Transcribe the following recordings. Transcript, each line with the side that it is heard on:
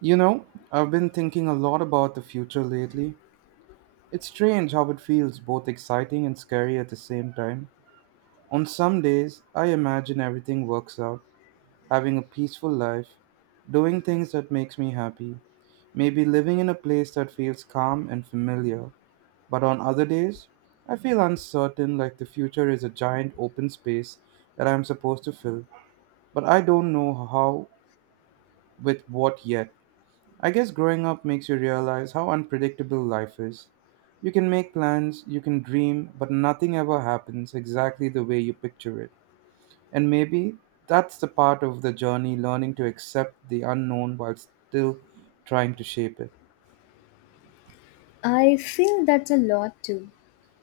right: You know, I've been thinking a lot about the future lately. It's strange how it feels both exciting and scary at the same time. On some days, I imagine everything works out, having a peaceful life, doing things that makes me happy, maybe living in a place that feels calm and familiar. But on other days, I feel uncertain like the future is a giant open space that I'm supposed to fill, but I don't know how with what yet. I guess growing up makes you realize how unpredictable life is. You can make plans, you can dream, but nothing ever happens exactly the way you picture it. And maybe that's the part of the journey learning to accept the unknown while still trying to shape it.
left: I feel that's a lot too.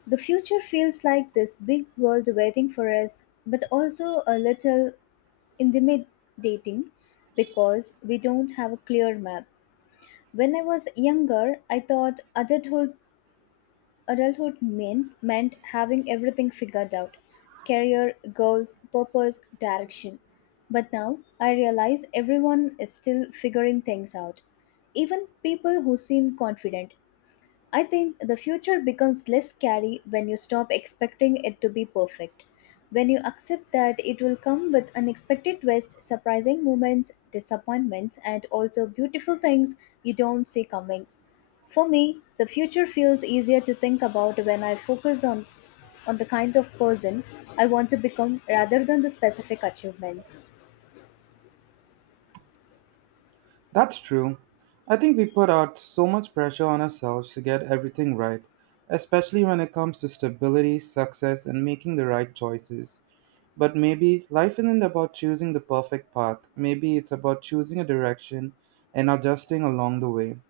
left: The future feels like this big world waiting for us, but also a little intimidating because we don't have a clear map. When I was younger, I thought meant having everything figured out: career, goals, purpose, direction. But now I realize everyone is still figuring things out. Even people who seem confident. I think the future becomes less scary when you stop expecting it to be perfect. When you accept that it will come with unexpected twists, surprising moments, disappointments, and also beautiful things you don't see coming. For me, the future feels easier to think about when I focus on the kind of person I want to become rather than the specific achievements.
right: That's true. I think we put out so much pressure on ourselves to get everything right, especially when it comes to stability, success, and making the right choices. But maybe life isn't about choosing the perfect path. Maybe it's about choosing a direction and adjusting along the way.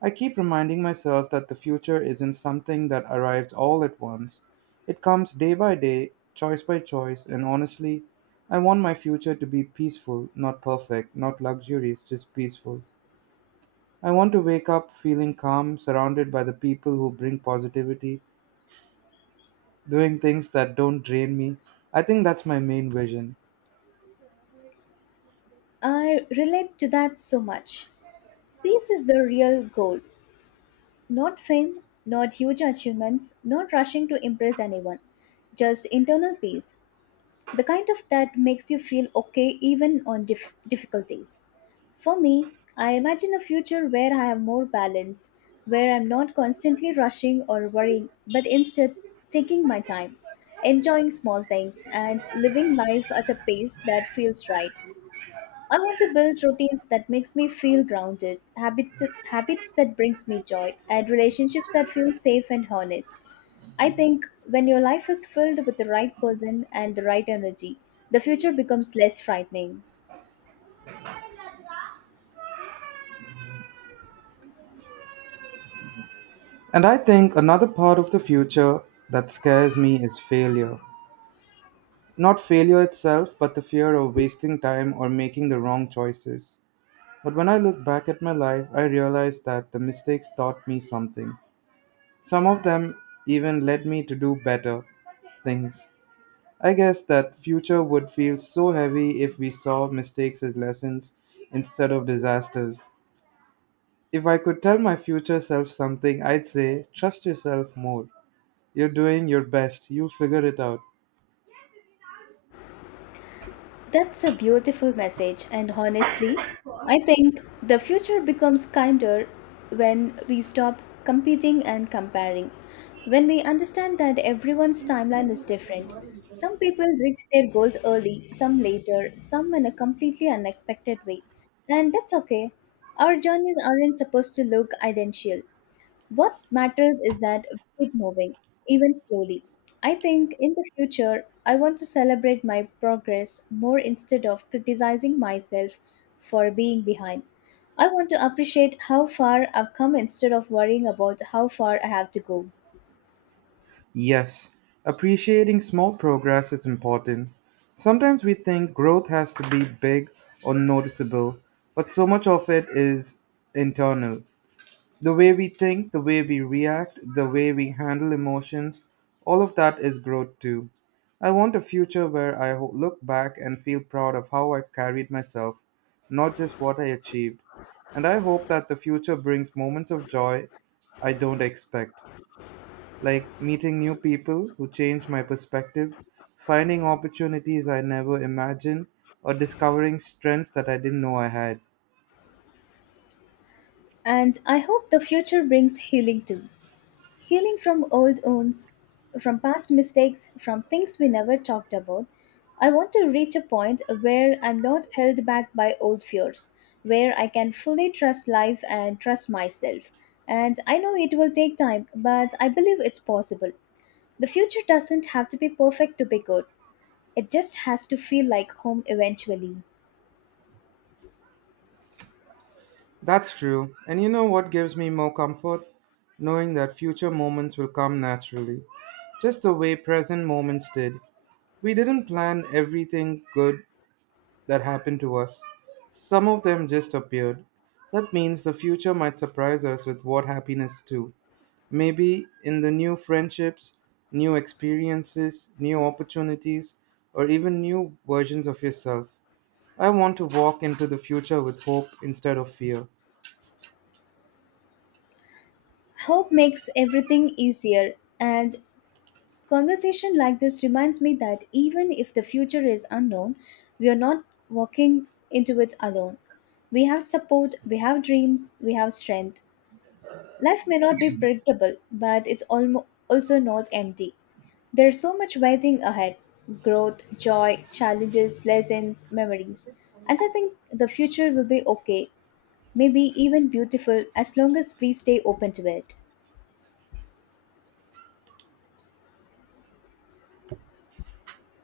right: I keep reminding myself that the future isn't something that arrives all at once. It comes day by day, choice by choice, and honestly, I want my future to be peaceful, not perfect, not luxurious, just peaceful. I want to wake up feeling calm, surrounded by the people who bring positivity, doing things that don't drain me. I think that's my main vision.
left: I relate to that so much. Peace is the real goal. Not fame, not huge achievements, not rushing to impress anyone, just internal peace, the kind of that makes you feel okay even on difficulties. For me, I imagine a future where I have more balance, where I'm not constantly rushing or worrying, but instead taking my time, enjoying small things, and living life at a pace that feels right. I want to build routines that makes me feel grounded, habits that brings me joy, and relationships that feel safe and honest. I think when your life is filled with the right person and the right energy, the future becomes less frightening.
right: And I think another part of the future that scares me is failure. Not failure itself, but the fear of wasting time or making the wrong choices. But when I look back at my life, I realize that the mistakes taught me something. Some of them even led me to do better things. I guess that future would feel so heavy if we saw mistakes as lessons instead of disasters. If I could tell my future self something, I'd say trust yourself more. You're doing your best. You'll figure it out.
left: That's a beautiful message, and honestly, I think the future becomes kinder when we stop competing and comparing. When we understand that everyone's timeline is different. Some people reach their goals early, some later, some in a completely unexpected way. And that's okay. Our journeys aren't supposed to look identical. What matters is that we keep moving, even slowly. I think in the future, I want to celebrate my progress more instead of criticizing myself for being behind. I want to appreciate how far I've come instead of worrying about how far I have to go.
right: Yes, appreciating small progress is important. Sometimes we think growth has to be big or noticeable, but so much of it is internal. The way we think, the way we react, the way we handle emotions, all of that is growth too. I want a future where I look back and feel proud of how I carried myself, not just what I achieved. And I hope that the future brings moments of joy I don't expect, like meeting new people who change my perspective, finding opportunities I never imagined, or discovering strengths that I didn't know I had.
left: And I hope the future brings healing too. Healing from old wounds, from past mistakes, from things we never talked about. I want to reach a point where I'm not held back by old fears, where I can fully trust life and trust myself. And I know it will take time, but I believe it's possible. The future doesn't have to be perfect to be good, it just has to feel like home eventually.
right: That's true. And you know what gives me more comfort? Knowing that future moments will come naturally, just the way present moments did. We didn't plan everything good that happened to us, some of them just appeared. That means the future might surprise us with what happiness too. Maybe in the new friendships, new experiences, new opportunities, or even new versions of yourself. I want to walk into the future with hope instead of fear.
left: Hope makes everything easier, and conversation like this reminds me that even if the future is unknown, we are not walking into it alone. We have support, we have dreams, we have strength. Life may not be predictable, but it's also not empty. There's so much waiting ahead: growth, joy, challenges, lessons, memories. And I think the future will be okay, maybe even beautiful, as long as we stay open to it.